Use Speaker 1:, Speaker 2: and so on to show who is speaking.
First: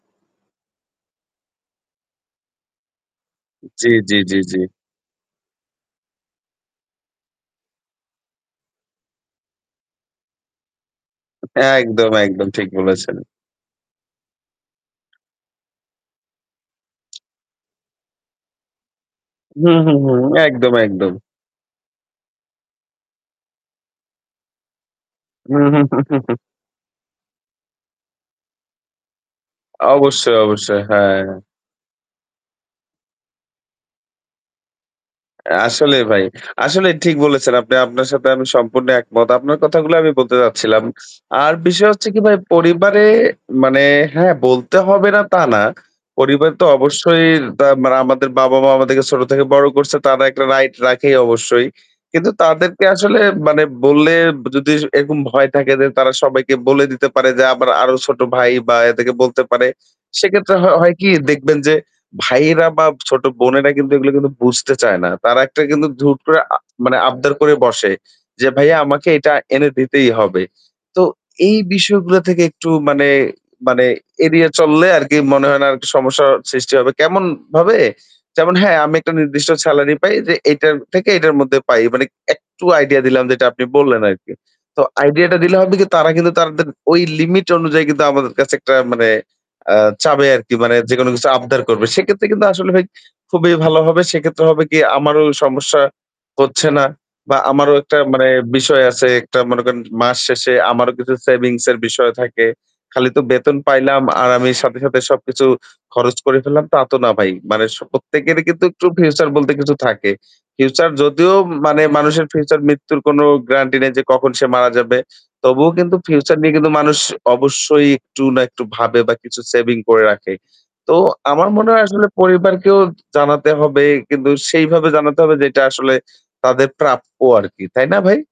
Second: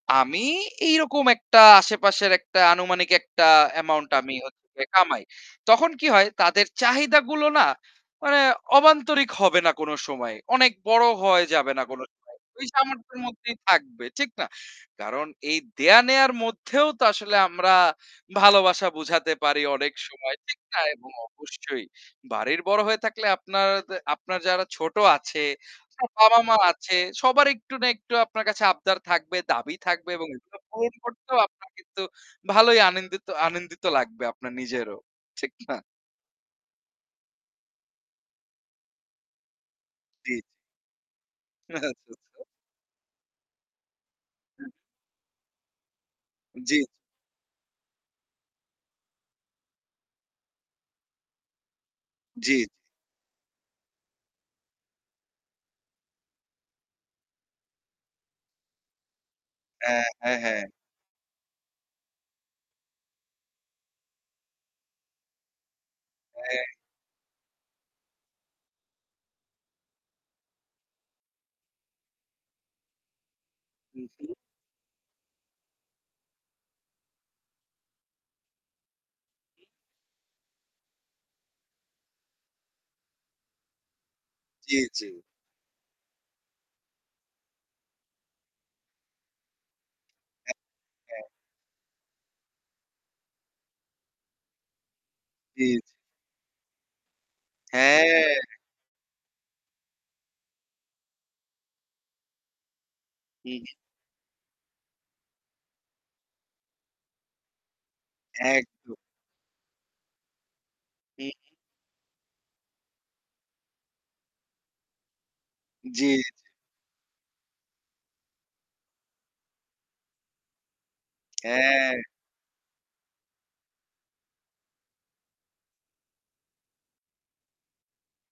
Speaker 1: আমি এইরকম একটা আশেপাশের একটা আনুমানিক একটা
Speaker 2: জ্বী,
Speaker 1: অ্যামাউন্ট
Speaker 2: জ্বী,
Speaker 1: আমি
Speaker 2: জ্বী, জ্বী।
Speaker 1: হচ্ছে কামাই। তখন কি হয় তাদের চাহিদাগুলো না মানে অবান্তরিক হবে না কোনো সময় অনেক বড় হয়ে যাবে না কোনো
Speaker 2: একদম,
Speaker 1: সময়।
Speaker 2: একদম,
Speaker 1: ঐ
Speaker 2: ঠিক বলেছেন।
Speaker 1: সামর্থ্যের মধ্যেই থাকবে, ঠিক না? কারণ এই দেওয়া-নেওয়ার মধ্যেও তো আসলে আমরা ভালোবাসা বোঝাতে পারি
Speaker 2: হুম,
Speaker 1: অনেক
Speaker 2: হুম, হুম,
Speaker 1: সময়, ঠিক
Speaker 2: একদম,
Speaker 1: না? এবং
Speaker 2: একদম।
Speaker 1: অবশ্যই বাড়ির বড়ো হয়ে থাকলে আপনারদে আপনার যারা ছোট আছে আপনার বাবা-মা আছে সবার একটু না একটু আপনার কাছে আবদার থাকবে দাবি থাকবে এবং
Speaker 2: অবশ্যই,
Speaker 1: এগুলো
Speaker 2: অবশ্যই,
Speaker 1: পূরণ
Speaker 2: হ্যাঁ।
Speaker 1: করতেও আপনার কিন্তু ভালোই আনেন্দিত আনন্দিত লাগবে আপনার নিজেরও, ঠিক না?
Speaker 2: আসলে ভাই, আসলে ঠিক বলেছেন। আপনি আপনার সাথে আমি সম্পূর্ণ একমত। আপনার কথাগুলো আমি বলতে
Speaker 1: জি।
Speaker 2: চাচ্ছিলাম। আর বিষয়
Speaker 1: আচ্ছা,
Speaker 2: হচ্ছে কি ভাই
Speaker 1: আচ্ছা।
Speaker 2: পরিবারে মানে হ্যাঁ, বলতে হবে না তা না। পরিবার তো
Speaker 1: জ্বি।
Speaker 2: অবশ্যই তা মানে আমাদের বাবা-মা আমাদেরকে ছোট থেকে বড় করছে। তারা একটা রাইট রাখে অবশ্যই। কিন্তু
Speaker 1: জ্বি।
Speaker 2: তাদেরকে আসলে মানে বললে যদি এরকম ভয় থাকে যে তারা সবাইকে বলে দিতে পারে যে আমার আরো ছোট ভাই বা এদেরকে বলতে পারে।
Speaker 1: হ্যাঁ, হ্যাঁ,
Speaker 2: সেক্ষেত্রে
Speaker 1: হ্যাঁ।
Speaker 2: হ হয় কি দেখবেন যে ভাইয়েরা বা ছোট বোনেরা কিন্তু এগুলো কিন্তু বুঝতে চায় না। তারা একটা কিন্তু হুট করে আ
Speaker 1: হ্যাঁ।
Speaker 2: মানে আবদার করে বসে। যে ভাইয়া আমাকে এটা এনে দিতেই হবে। তো এই বিষয়গুলো থেকে একটু মানে, মানে,
Speaker 1: হুম, হুম।
Speaker 2: এড়িয়ে চললে আরকি মনে হয় না আর সমস্যা সৃষ্টি হবে। কেমনভাবে? যেমন হ্যাঁ, আমি একটা নির্দিষ্ট সেলারি পাই যে এটা থেকে এটার মধ্যে পাই। মানে একটু আইডিয়া দিলাম যেটা আপনি বললেন আরকি।
Speaker 1: জ্বী,
Speaker 2: তো
Speaker 1: জ্বী।
Speaker 2: আইডিয়াটা টা দিলে হবে কি তার কিন্তু তাদের ওই লিমিট অনুযায়ী কিন্তু আমাদের কাছে একটা মানে আ চাইবে আরকি। মানে যেকোনো
Speaker 1: হ্যাঁ।
Speaker 2: কিছু আবদার করবে। সেক্ষেত্রে কিন্তু আসলে ভাই খুবই ভালো হবে। সেক্ষেত্রে হবে কি আমারও
Speaker 1: জি,
Speaker 2: সমস্যা
Speaker 1: জি।
Speaker 2: হচ্ছে না বা আমারও একটা মানে
Speaker 1: হ্যাঁ।
Speaker 2: বিষয় আছে একটা মনে করেন মাস শেষে আমারও কিছু সেভিংস এর বিষয় থাকে। খালি তো
Speaker 1: হু,
Speaker 2: বেতন
Speaker 1: হুম।
Speaker 2: পাইলাম আর আমি সাথে, সাথে, সবকিছু খরচ করে ফেললাম তা তো না ভাই। মানে স প্রত্যেকেরই কিন্তু একটু
Speaker 1: একদম।
Speaker 2: ফিউচার বলতে কিছু থাকে। ফিউচার
Speaker 1: হুম।
Speaker 2: যদিও মানে মানুষের ফিউচার মৃত্যুর কোনো গ্রান্টি নাই যে কখন সে মারা যাবে। তবুও কিন্তু
Speaker 1: জি,
Speaker 2: ফিউচার
Speaker 1: জি।
Speaker 2: নিয়ে কিন্তু মানুষ অবশ্যই একটু না একটু ভাবে বা কিছু সেভিং করে রাখে। তো আমার মনে হয়
Speaker 1: হ্যাঁ।
Speaker 2: আসলে পরিবারকেও জানাতে হবে। কিন্তু সেইভাবে জানাতে হবে যে এটা আসলে তাদের প্রাপ্য আরকি। তাই না ভাই?